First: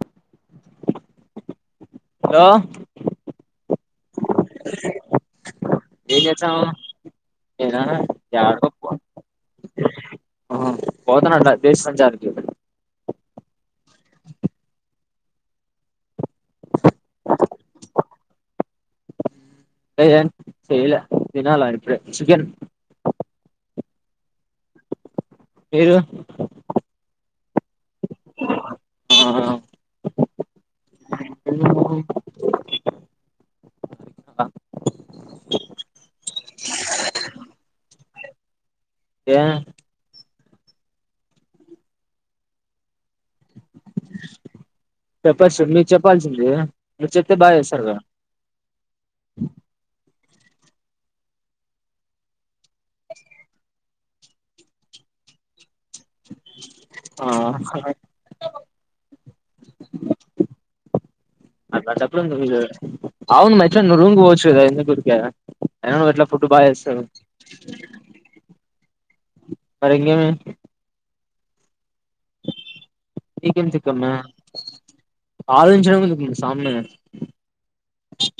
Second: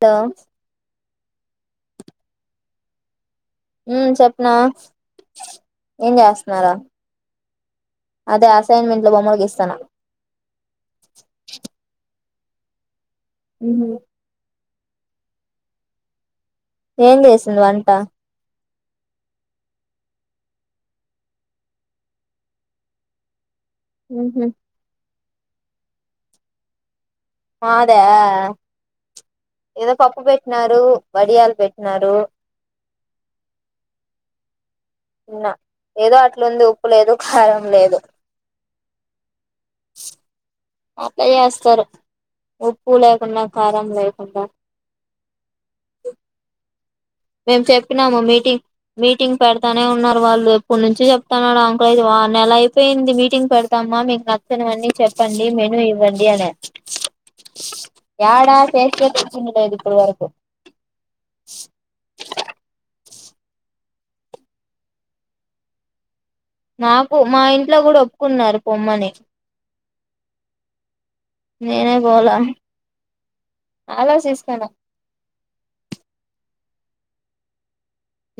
The హ ఉ చెప్ నా ఏం చేస్తన్నారు నేనా అదే అసైన్మెంట్ లో బొమ్మలు గీస్తానా ఆ పోతనట్ల దేశ సంచారి ఉ ఏం చేశారు వంట ై చేయలే తినాలి చికెన్ హమ్ హమ్ మీరు మద ఏదో పప్పు పెట్టినారు వడియాలు పెట్టినరు ఉన్నా ఏదో అట్లుంది ఉప్పు లేదు కారం లేదు ఏ అట్లా చేస్తారు ఉప్పు లేకుండా కారం లేకుండా ఉప్పు కారం చెప్పాల్సింది కదా మీరు చెప్తే బాగా మేము చేస్తారు చెప్పినాము మీటింగ్ మీటింగ్ పెడతానే ఉన్నారు వాళ్ళు ఇప్పుడు నుంచి చెప్తన్నాడు అంకుల్ది నెలా అయిపోయింది మీటింగ్ పెడతామ్మా మీకు నచ్చనివన్నీ చెప్పండి మేను ఇవ్వండి అనే ఎడా ఫేఫచ్చ లేదు ఇప్పుడు వరకు అలాప్పుడు అవును మైట్ రూమ్ కీ పోచ్చు కదా ఎందుకు ఊరికే ఫుడ్ బాగా చేస్తావు మాకు మా ఇంట్లో కూడా ఒప్పుకున్నారు పొమ్మని మరి ఆమ్ అంది నేనే పోాల చికెన్ తింటున్న ఆలోచించ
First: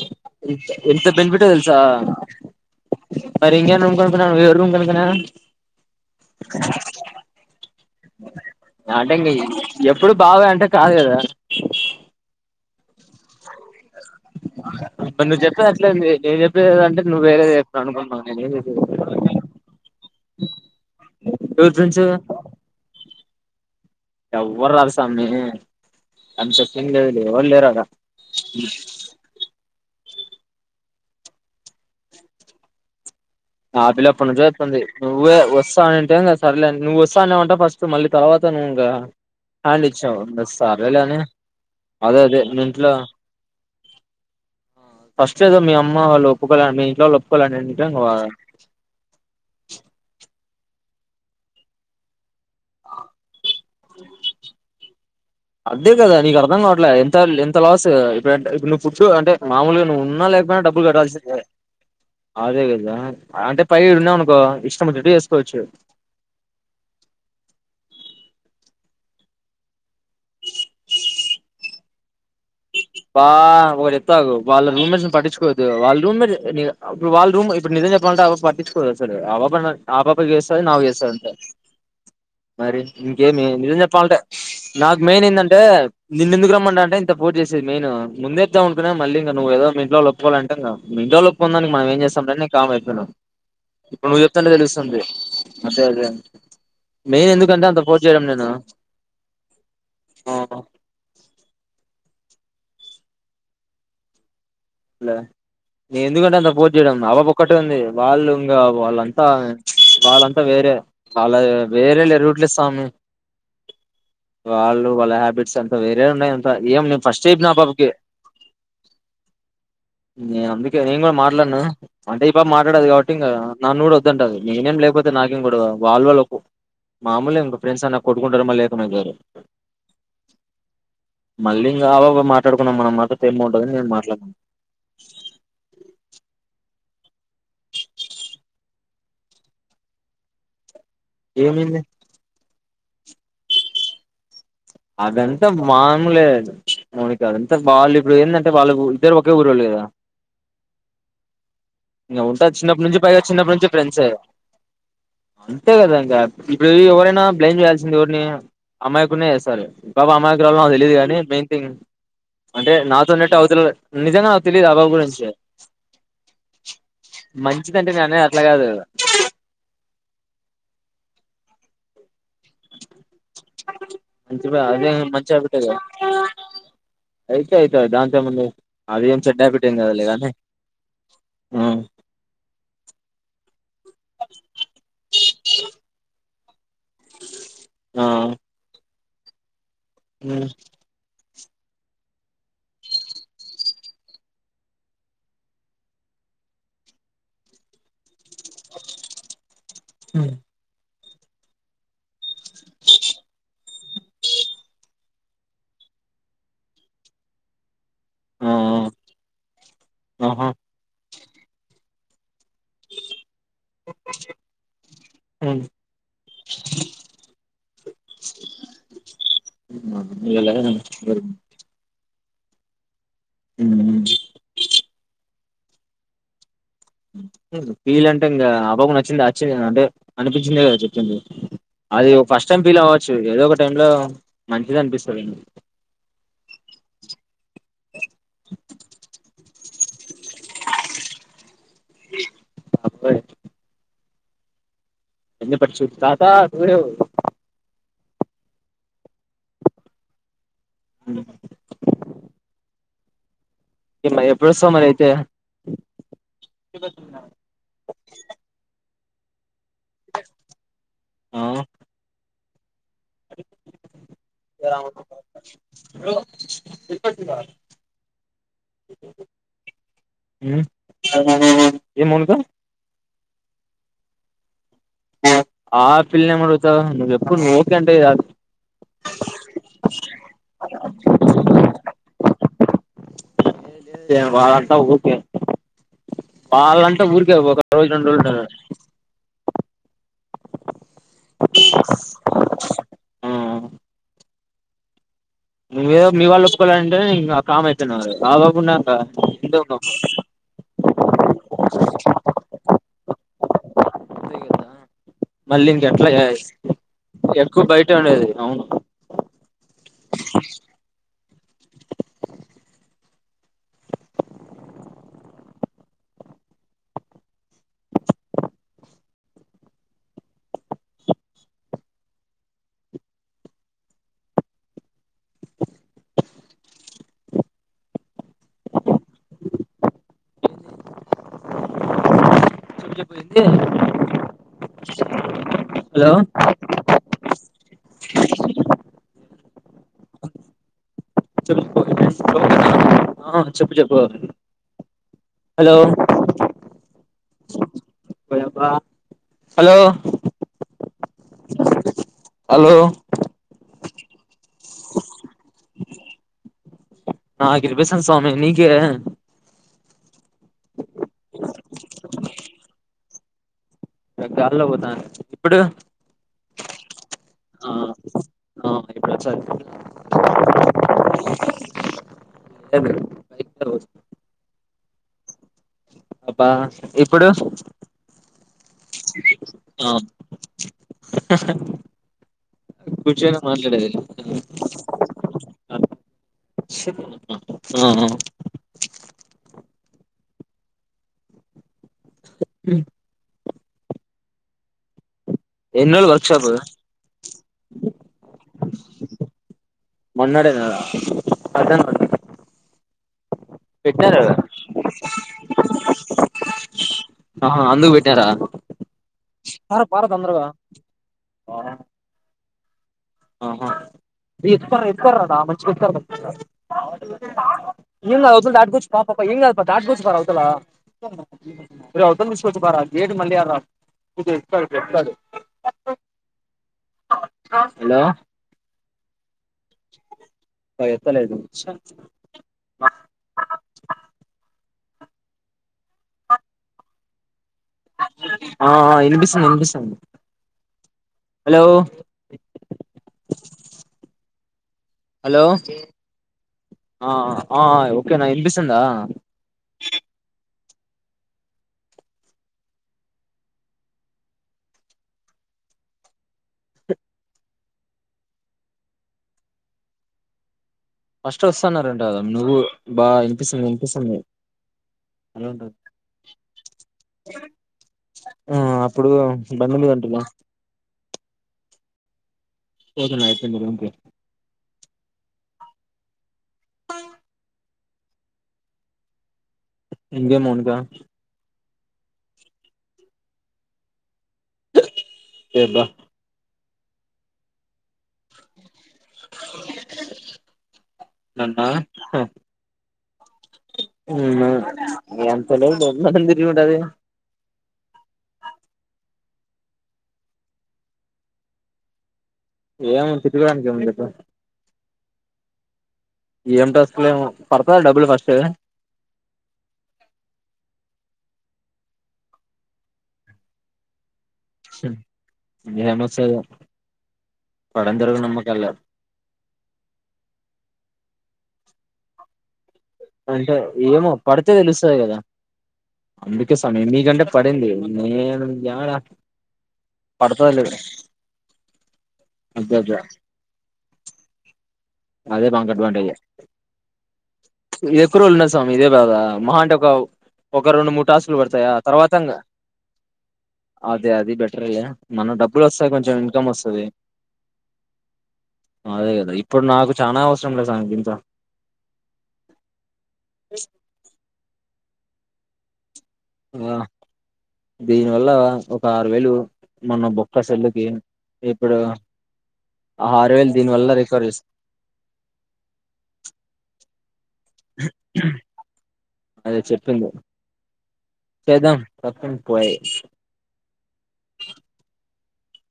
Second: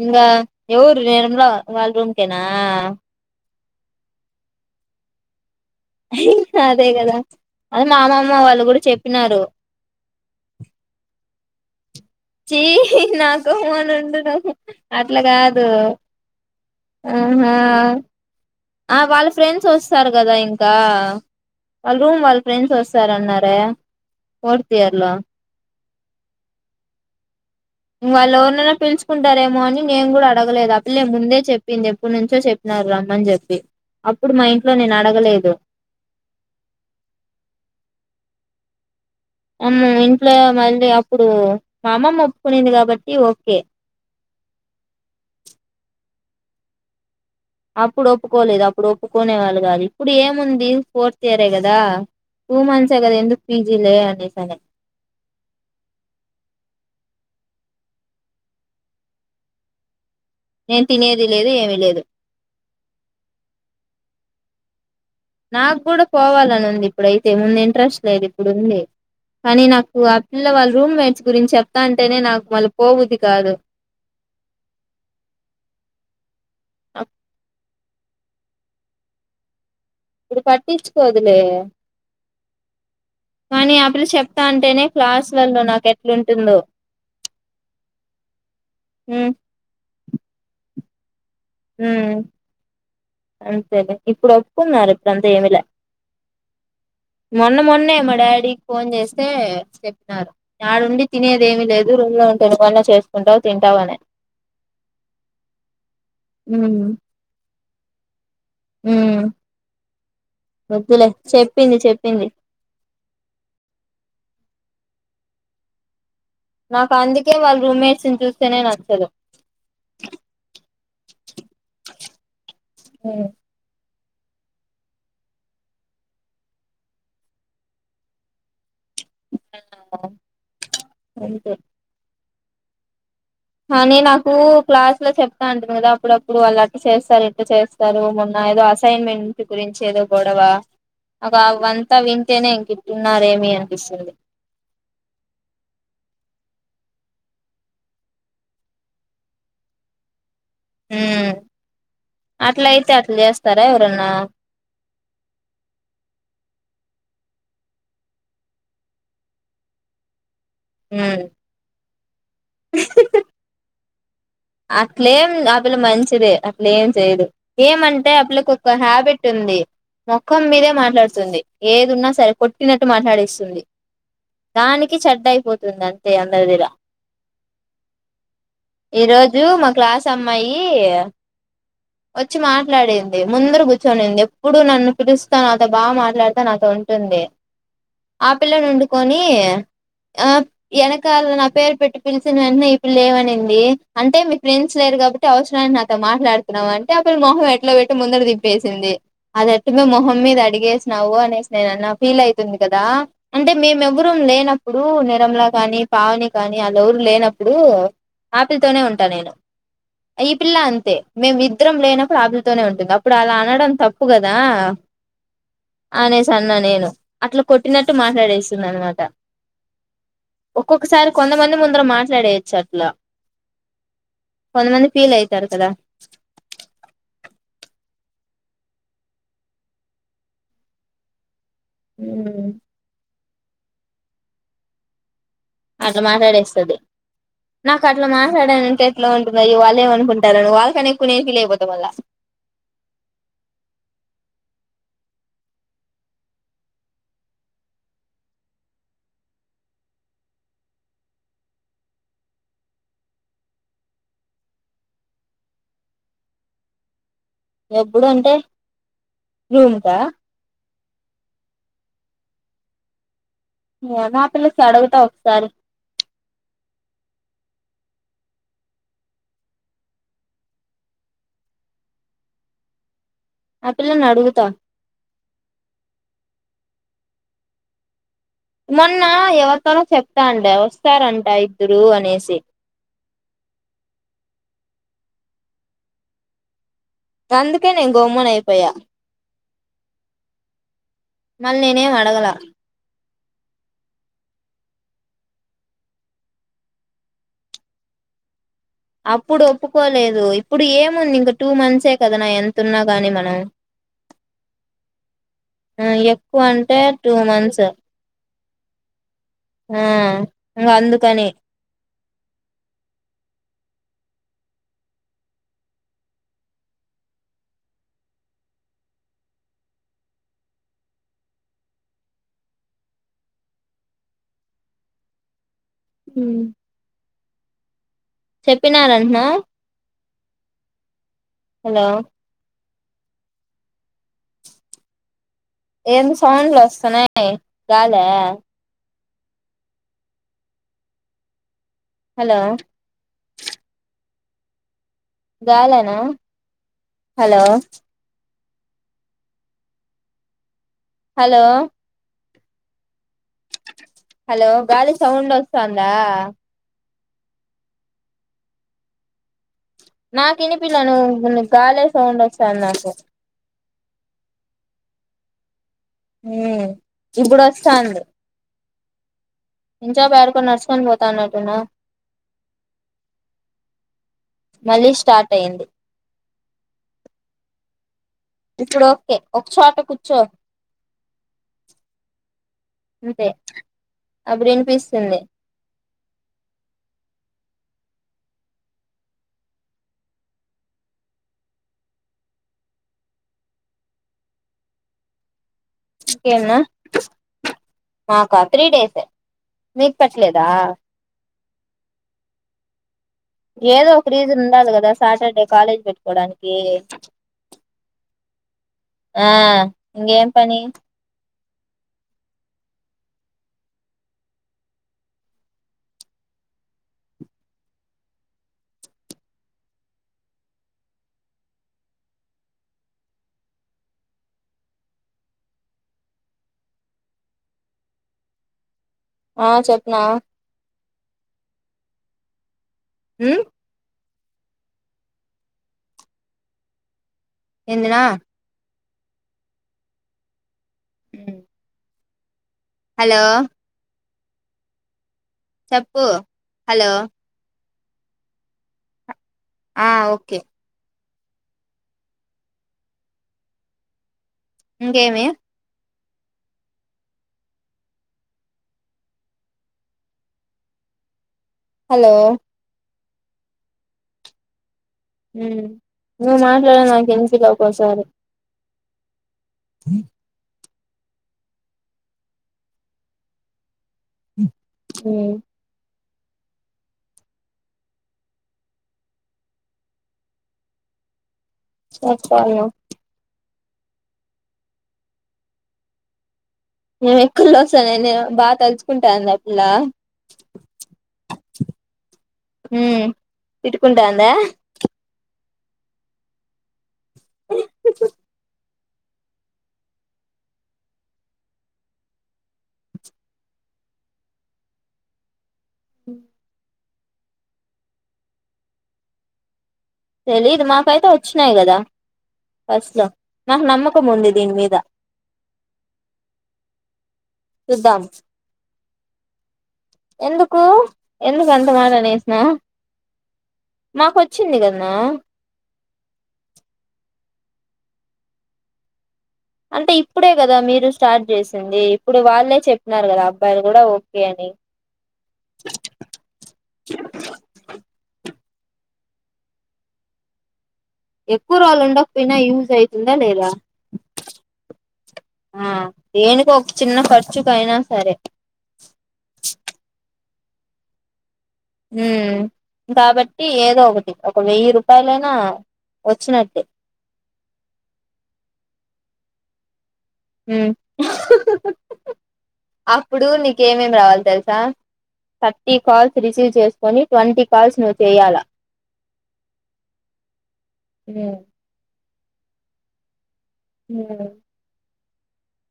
ఇంకా ఎవరు ఎంత బెన్ఫిట్ నిర్మలా హా తెలుసా వాళ్ళ రూమ్కేనా మరి ఇంే ఉం కకనా రూమ్ అదే కదా అదే మా అమ్మమ్మ వాళ్ళు కూడా అంటే ఇంకా చెప్పినారు ఎప్పుడు బాగా అంటే కాదు కదా చి నాకు అట్లా మరి నువ్వు కాదు చెప్పేది అట్లేంది నేను చెప్పేది అంటే నువ్వు వేరేది ఆహా చెప్తున్నావు అనుకున్నావు నేను ఏం చెప్పేది ఆ వాళ్ళ ఎవరి ఫ్రెండ్స్ వస్తారు కదా ఇంకా వాళ్ళ ఫ్రెండ్స్ రూమ్ వాళ్ళ ఫ్రెండ్స్ వస్తారున్నారు ఎవరు రా స్వామి అంత సీన్ లేదు బ్రో వాళ్ళు ఎవరినైనా పిలుసుకుంటారూ ఏమో అని నేను కూడా అడగలేదు అ పిల్లే ముందే చెప్పింది ఎప్పుడు నుంచో చెప్పినారు రమ్మని చెప్పి ఆ పిల్ల ఎప్పటి అప్పుడు నుంచో మా ఇంట్లో చెప్తుంది నేను నువ్వే అడగలేదు వస్తా అంటే సరలేదు నువ్వు వస్తా అనే ఏమంటా ఫస్ట్ మళ్ళీ తర్వాత సనుంగా అమ్మో ఇంట్లో మళ్ళీ అప్పుడు మా అదే అమ్మమ్మ అదే మీ ఒప్పుకునింది ఇంట్లో కాబట్టి ఓకే ప్పుకోదా మీ ఇంట్లోళ్ళు ఒ ప్పుకోలన్ టనవ లేదు అప్పుడు ఒప్పుకునే వాళ్ళు కాదు ఇప్పు ఏముం దీ ఫోర్త్ ఇయరే కదా టూ మంత్స్ ఎ గదా ఎందుకు పిజి లే అనేసాని అదే కదా నీకు అర్థం కావట్లే ఎంత ఎంత లాస్ ఇప్పడన్ నువ్వు పుడ్టు అంటే మాములుగా నువ్వు ఉన్ న్నా లేకపోయినా నేను డబ్బులు కట్టాల్సి తినేది లేదు ఏమి లేదు అదే కదా అంటే పై ఇడ ఉన్నావ్ అనుకో ఇష్ నాకు కూడా పోవాలని ఉంది ఇప్పుడైతే ముందు ఇంట్రెస్ట్ లేది ఇప్పుడుంది కానీ నాకు ఆ పిల్ల వాళ్ళ రూమ్ మేట్స్ గురించి చెప్తా అంటేనే నాకు వాళ్ళ బా ఒకటి చెప్తాగు వాళ్ళ రూమ్స్ పట్టించుకోద్దు వాళ్ళ రూమ్ మెట్స్ ని ఇప్పుడు వాళ్ళ రూమ్ ఇప్పుడు నిజం చె ంటవ పట్టిుకోద్ద అసలు అవ్వ పని ఆ పాపకి ఇప్పుడు చేస్తది నాకు చేస్తది అంతే పట్టించుకోదులే మరి ఇంకేమి కానీ నిజం ఆ పిల్ల చెప్పాలంటే చెప్తా అంటేనే నాకు మెయిన్ క్లాసులలో ఏందంటే నాకు నిన్ను ఎందుకు ఎట్లుంటుందో రమ్మం అంటే ఇంత పోటీ చేసి మెయిన్ ముందేప్దా మనుకున్నా ఉమ్ మళ్ళీంక నువ్ ఏదో మీ ఇంట్లో వాళ్ళు ఒ చెవాలంటర్ గా మీ ఇంట్లో ల్లో ఉమ్ అంతేలే నువ్వు ఇప్పుడు చెప్తుంటే ఒప్పుకున్నారు తెలుస్తుంది ఇప్పుడుంతా ఏమి లే అదే అదే మెయిన్ మొన్న ఎందుకంటే అంత మొన్నే ఫోర్స్ మా చేయడం నేను డాడీ ఫోన్ చేస్తే చెప్పినారు ఆ ఆడుండి తినేది ఏమి లేదు రూమ్ లో పెరుగన్న చేసుకుంటావు తింటావు అనే అలా నేన్ ఎందుకంట అంత ఫోర్స్ చేయడం అబ ఒక్క టాంది వాళ్ళు ఇంకా ఉమ్ వాళ్ళంతా వాళ్ళంతా వేరే వద్దులే వాళ్ళ చెప్పింది వేరే లే చెప్పింది రూట్లు ఇస్తామి వాళ్ళు వాళ్ళ హ్యాబిట్స్ అంత వేరే ఉన్నాయి అంతా ఏం నాకు నేను ఫస్ట్ అందుకే చెప్పిన ఆ వాళ్లు పాపకి రూమ్మేట్స్ ని చూస్తేనే నచ్చదు నేను అందుకే నేను కూడా మాట్లాను అంటే ఈ పాప మాట్లాడదు కాబట్టి ఇంకా నన్న నన్ను కూడా వద్దంటది నేనేం లేకపోతే నాకేం గొడవ వాళ్లు వాళ్ళ మాములే ఇంక ఫ్రెండ్స్ అన్నాక కొడుకుంటారు మల్లె గారు అంతే మళ్ళీం అ వ వో మా పడుకున్నాం మనం మకె ! ! ! ! ! ! ! నేను మాట్లాడుకున్న కు క్లాస్ లో చెప్తా అంటరు కదా అప్పుడప్పుడు వాళ్ళ చేస్తారు ఇట్లా చేస్తారు మొన్న ఏదో అసైన్మెంట్ గురించి ఏదో గొడవ అవ ఏమైంది వంతా వింతేనే ఇంకి అంటున్నారేమి అనిపిస్తుంది అదంతా బాన్లేదు మనికి అదంతా బాాలు ఇప్పుడు ఏంటంటే వాళ్ళు ఇద్దరు ఒకే ఊరళ్ళు కదా ఉమ్ ఇంకా ఉంటది చిన్నప్పటి అట్లయితే నుంచి అట్లా పైగా చిన్నప్పటి చేస్తారా నుంచి ఫ్రెండ్సే ఎవరన్నా అంతే కదా ఇంకా ఇప్పుడు ఎవరైనా బ్లెయిమ్ చేయాల్సింది ఎవరిని అమ్మాయికు సరే బబా అమా తెలీయదు కాని ఉమ్ మెయిన్ థింగ్ అంటే నాతోన్నట్టు అవతుల నిజంగా తెలియదు ఆ బాబు గురించి అట్లేం అపిల మంచిదే అట్లే ఏం చేయదు మంచిదంటే నేను ఏమంటే ఆ అనేది అట్లా పిల్లకి కాదు ఒక హ్యాబిట్ ఉంది మొఖం మీదే మాట్లాడు ంది ఏది ఉన్నా సరి కొట్టినట్టు మాట్లాడిస్తుంది మంచి అదే దానికి చెడ్డ మంచి హ్యాబిటే కదా అయిపోతుంది అంతే అందరి దగ్గర అయితే అయితది దాంతో ఏముంది అదేం ఈరోజు చెడ్డ రు హ్యాబిట్ మా ఏం కాదులే క్లాస్ గాని అమ్మాయి ఆ వచ్చి మాట్లాడింది ముందర కూర్చొనింది ఎప్పుడు నన్ను పిలుస్తాను అత బాగా మాట్లాడ డి ంది ఆ పిల్ల నుండు కొని ఆక అ నా పేరు పెట్టి పిలిచిన వెంటనే ఇప్పు లేవమనింది అంటే మీ ఫ్రెండ్స్ లేరు కాబట్టి అవసరమైన నాతో మాట్లాడుతున్నాం అంటే అప్పులు మొహం ఎట్లా పెట్టి ముందర ది వేసింది అదట్టుమే మొహం మీద అడిగే నవవు అనే స్నే ఫీల్ వు ంది కదా అంటే మేము ఎవ్వర లేనప్పుడు రంలా కాని పావని కానీ ఆలఊరు లేనప్పుడు ల తనే ఆ ఉంటా నేను ఈ ఆహా పిల్ల అంతే మేము ఇద్దరం లేనా ప్రాబ్లం నే ఉంటుంది అప్పుడు అలా అనడం తప్పు కదా అనేసి అన్న నేను అట్లా కొట్టినట్టు మాట్లాడేస్తుంది అనమాట ఒక్కొక్కసారి కొంతమంది ముందర మాట్లాడేు చెట్లా కొంత మంది ఫీల్ యితే ారు కదా ఫీల్ అంటే ఇంకా ఆబాకు నచ్చిందిచ్చి అంటే అనిపించిందే కదా చెప్పింది అది ఫస్ట్ టైం ఫీల్ అవ్వచ్చు ఏదో ఒక టై లో మంచిది అనిపిస్తుందిండి అట్లా మాట్లాడేస్తుంది నాకు అట్లా మాట్లాడానంటే ఎట్లా ఉంటుంది వాళ్ళు ఏమనుకుంటారని వాళ్ళకని ఎక్కువ న ఏం ఫీల్ అయిపోతా మళ్ళ బబ ఎ పరిచ్చ తాత సుే అ ఇ ఎప్పుడు వస్తావు మరి అయితే ఎప్పుడు అంటే రూమ్ కా మా పిల్లకి హలో అడుగుతా ఒకసారి ఎ ఉమ్ ఏం మానస ఆ పిల్లని అడుగుతా ఆ పిల్లని ఏం అడుగుతావ్ నువ్ చెప్పు నువ్ ఓకే అంటే ఆ మొన్న ఎవరితోనో చెప్తాండ వస్తారంట ఇద్దరు అనేసి వాళ్ళంతా ఓకే వాళ్ళం ఊరికే ఒక అందుకే రోజు నేను రెండు రోజులు గొమ్మన ఉండాలి కదా మళ్ళ నేనేం అడగలా ఆ నువ్వేదో మీ వాళ్ళు ఒప్పుకోలంటే ఆ కామ్ అయిపోయినా బ అప్పుడు ఒప్పుకోలేదు ఇప్పుడు ఏముంది ఇంక టూ మంత్సే కదా నా ఎంతున్నా గాని మనం మళ్ళీ ఇంక ఆ ఎట్లా ఎక్కువ అంటే టూ ఎక్కువ మంత్స్ బయట ఉండేది అవును ఆ ఇంకా అందుకని ఉమ్ చెప్పినారంటనా హలో చూసేకి పోయింది ఏంది సౌండ్లు వస్తున్నాయి గాలా చెప్పుకో హలో [unintelligible] ఆ చెప్పు చెప్పు హలో గాలా నా హలో ఓయబ్బ హలో హలో హలో హలో గాలి సౌండ్ వస్తోందా నాకి వినిపిస్తాంది స్వామి నీకే నాకు వినిపిలా నువ్వు గాలే సౌండ్ వస్తాంది నాకు ఈడ గాల్లో పోతాను ఇప్పుడు ఉమ్ ఇప్పుడు ఆ వస్తాంది ఆ ఇప్పుడు ఒచ్చంది [unintelligible] యాడికో నర్సుకోని పోతాన్నటున్నా లేదు మళ్ళీ స్టార్ట్ అయింది అబ్బా ఇప్పుడు ఇప్పుడు ఓకే ఒక చోట కూర్చో అంతే కూర్చొనే మాట్లాడేది అప్పుడు వినిపిస్తుంది ఉహూ ఎన్ని రోజులు వర్క్శాప్ ఇంకేమన్నా మాకా త్రీ డేస్ ఏ మనాడేనా మధ్యానం అండి ఏదో ఒక రీజన్ ఉండాలి కదా సాటర్డే కాలేజ్ పెట్ కోడానికి ఆ అందుకు పెట్టినరా ఆ ఇంకేం పని ఇత్ ఇకారద మంచి ఇంగ్ అత దాట్ గుచ్చ పా పాపంగ్ అ ప దాట్ గుచ్చ బారా అవతల అత ఇచ్చ బార గేట్ మళ్ళ అ హలో ఆ చెప్నా త ఎత్తలేదు చా హ్మ్ ఎందినా ఆ వినిపిస్తుంది వినిపిస్తుంది ఉమ్ హలో హలో హలో చెప్పు హలో ఆ ఆ ఓకే నా వినిపిస్తుందా ఆ ఓకే ఇంకెమి ఫస్ట్ వస్తున్నారంట హలో కదా నువ్వు బా వినిపిస్తుంది వినిపిస్తుంది అలా హ్మ్ ఉంటది నువ్వు మాట్లాడని దానికి ఎందుకు ఫీల్ అవుతారు సారు ఇప్పుడు బంద్ మీదంటూనే పోతన్న అయిపోయింది రూమ్ కి హ్మ్ ఇంగేమ్ మౌనిక చెప్పాలా ఎ బా నేను ఎక్కల్ వస్ తన నేను బాగా తలుచుకుంటాందా పిల్ల నన్నా హ్మ్ తిట్టుకుంటాందా తెలవదు బాబు నన్ని ఎందుకు తిట్టుకుంటాది ఏం ఉంది తిట్టడానికి ఏం ఉంది చెప్పు ఏం టాస్క్ [unintelligible] పడతదా డబ్బుల్ ఫస్ట్ తెలిదు మాకైతే వచ్చినాయి కదా ఫస్ట్ లో నాకు నమ్మకం ఉంది దీని మీద ఏం వస్తాయో చుద్దాం ఎందుకు ఎందుకు అంత మాట అనేస్ నావ్ అంటే ఏమో పడితే తెలుస్తది కదా అందుకే సమయం మీకంటే పడింది నేను జాడా అంటే ఇప్పుడే కదా మీరు స్టార్ట్ చేసింది ఇప్పుడు వాళ్ళే అబ్బబ్బ చెప్పినారు కదా అబ్బాయిలు కూడా ఓ కే అని అదే బంగ అడ్వాంటేజ్ ఇది ఎప్పురు ఉన్నసరే అంత మీదే కదా మహా అంటే ఒక ఒక రెండు మూడు టాసులు ఎక్కువ పడతాయా రోజులు తర్వాత ఉండకపోయినా యూజ్ అయితుందా లేదా అదే అది బెటరే లే అ మనం డబ్బులు ఆ వస్తాయి కొంచం ఇన్కం దేనికో ఒక వస్తుంది చిన్న ఖర్చుకైనా సరే అదే కదా ఇప్పుడు నాకు నా అవసరం లేద అండి ఇంకా ఉ కాబట్టి ఏదో ఒకటి ఒక వెయ్యి రూ తలనా ఆ దీనివల్ల ఆరు వేలు మొన్న బొక్క సెల్లుకి ఇప్పుడు ఆ అప్పుడు ఆరు వేలు దీని వల్ల నీకేమేమి రావాలి రికవర్ చేస్ తెలుసా థర్టీ కాల్స్ రిసీవ్ చేసుకొని ట్వంటీ కాల్స్ నువ్వు చెయాల అదే చెప్పింది పర్ సేంట్ పోయె ఉమ్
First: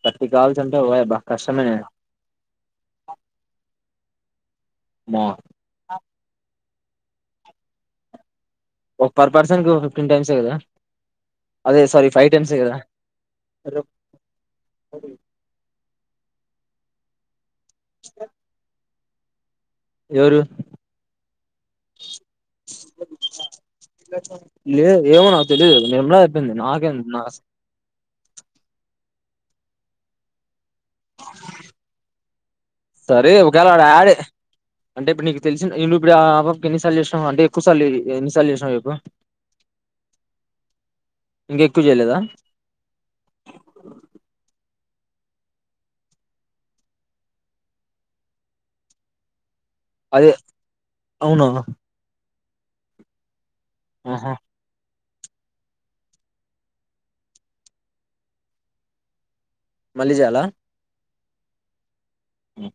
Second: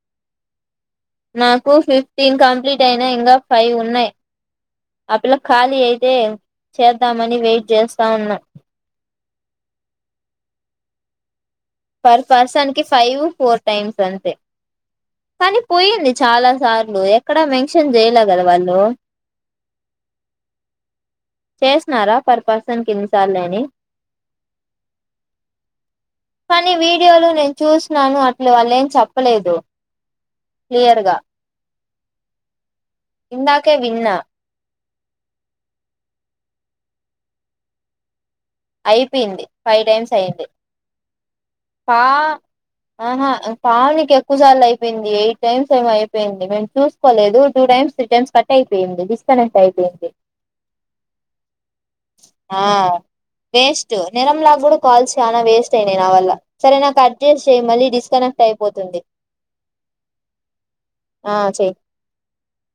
తట్టికాల్స్ అంట్ నాకు ఫిఫ్టీన్ కంప్లీట్ అయినా ఇంకా ఫైవ్ ఉన్నాయి ఆ అమ్మో పిల్ల ఖాళీ అయితే చేద్దామని వెయిట్ చేస్తా ఉన్నాం ఒక పర్ పర్సన్ టు క ప్రింటెన్స్ చేయిరా పర్ పర్సన్ కి ఫైవ్ ఫోర్ టైమ్స్ అంతే కానీ పోయింది చాలా సార్లు ఎక్కడ వెం షన్ జయలగద వాళ్ళు ఎవరు చేసినారా పర్ పర్సన్ కి ఇన్నిసార్లు అని లేద్ ఏమో నాకు తెలీదు నేను ఉన్న చెప్పింది కానీ నాకేం నా వీడియోలు నేను చూస్తున్నాను అట్లు వాళ్ళే ఏం చెప్లా చెప్పలేదు క్లియర్గా సరే ఒకవేళ ఇందాకే ఆడ యాడే విన్నా అంటే ఇప్పుడు నీ తెలిసి నేవవు ఇప్పు ఆకి ఎన్నిసార్లు చేసినావు అంటే ఎక్కు సార్లు చేసిన అయిపోయింది ఫైవ్ టైమ్స్ అయింది ఇంకా ఎక్కువ పా చేయలేదా ఆహా పా నీకు ఎక్కువ సార్లు అయిపోయింది అయిపొంది ఎయిట్ టైమ్స్ ఏమ అయిపోయింది మేము చూసుకోలేదు two times three times cut అయిపోయింది తీసుస్తనే అదే అవును అవును ఆ వేస్ట్ నిరంలా గుడు కాల్స్ చాలా వేస్ట్ అయినాయి నా వల్ల సరే నాకు కట్ చేసి చెయ్ మళ్ళీ డిస్కనెక్ట్ అయిపోతుంది మళ్ళీ జెయలా ఆ చెయ్ ఉమ్